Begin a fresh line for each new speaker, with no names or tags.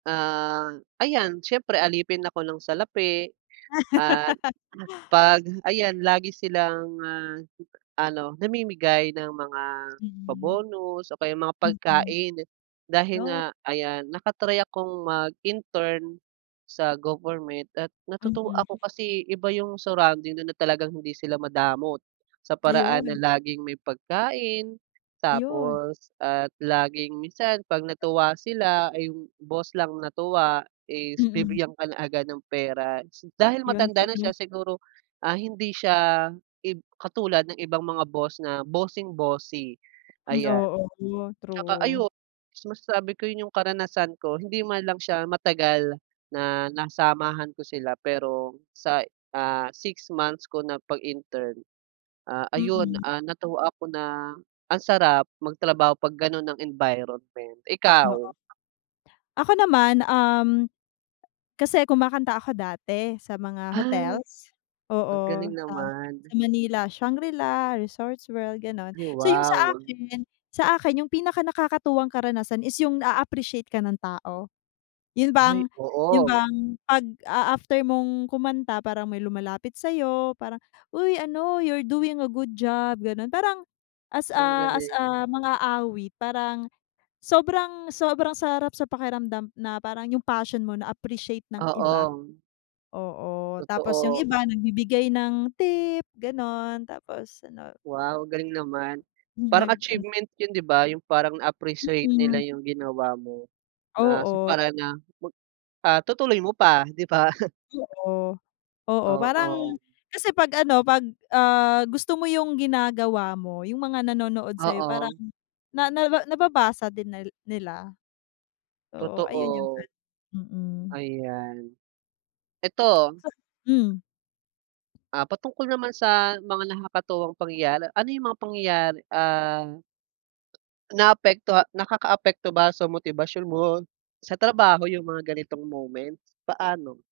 Ah, ayan, siyempre alipin ako ng salapi, at 'pag ayan, lagi silang, ah, ano, namimigay ng mga
Hmm.
pa-bonus, o kaya mga
Mm,
pagkain, dahil
yo
nga ayan, naka-try akong mag-intern, sa government, at natutuwa
Mhm.
ako kasi, iba yung surrounding do'n na talagang hindi sila madamot, sa paraan na
Ayun.
laging may pagkain,
Ayun.
tapos at laging minsan 'pag natuwa sila, ay, yung boss lang natuwa, is
Mm.
bibigyan ka na agad ng pera s Dahil
'Yon,
matanda na
gulo.
siya siguro, ah, hindi siya, ib katulad ng ibang mga boss na, bossing-bossy,
Hmm,
ayan.
oo 'no,
Tsaka
true.
ayun, masasabi ko 'yon yung karanasan ko, hindi man lang siya matagal, na nasamahan ko sila pero, sa, ah, 6 months ko na pag-intern, ah, ayun,
Mm.
ah, natuwa ako na, ang sarap, magtrabaho 'pag gano'n ang environment. Ikaw?
Oo. Ako naman, um, kasi kumakanta ako dati, sa mga
Ah,
hotels,
ang
oo,
galing
sa sa
naman.
Manila, Shangri-La, Resorts World, gano'n.
Ay,
So, yung sa
wow.
akin, sa akin yung pinakanakakatuwang karanasan is yung, naa-appreciate ka ng tao. 'Yon bang,
Ay,
'yon
oo.
bang, 'pag, ah, after mong kumanta, parang may lumalapit sa'yo, parang, "Uy, ano, you're doing a good job", gano'n. Parang as
Ang
a, as
galing.
a, mang-aawit, parang sobrang, sobrang sarap sa pakiramdam, na parang yung passion mo, na-appreciate ng iba.
Oo.
Oo, tapos yung
Totoo, ah
iba, nagbibigay ng tip, gano'n, tapos ano
Wow! Galing naman.
Hmm,
Parang
nag ano
achievement 'yon, 'di ba? Yung parang na-appreciate nila
Mm.
yung ginawa mo, na sa
Oo.
paraan na, mag, ah, tutuloy mo pa, 'di ba?
Oo, oo, parang
Oo.
kasi 'pag ano, 'pag, ah, gusto mo yung ginagawa mo, yung mga nanonood sa'yo, parang
Oo.
na, naba nababasa din nal nila. So, ayun, yung
Totoo,
ano, mm.
ayan. Ito
So hmm?
ah, patungkol naman sa, mga nakakatuwang pangyayari, ano yung mga pangyayari, ah naapektoha nakakaapekto ba sa motibasyon mo, sa trabaho yung mga ganitong moments? Paano?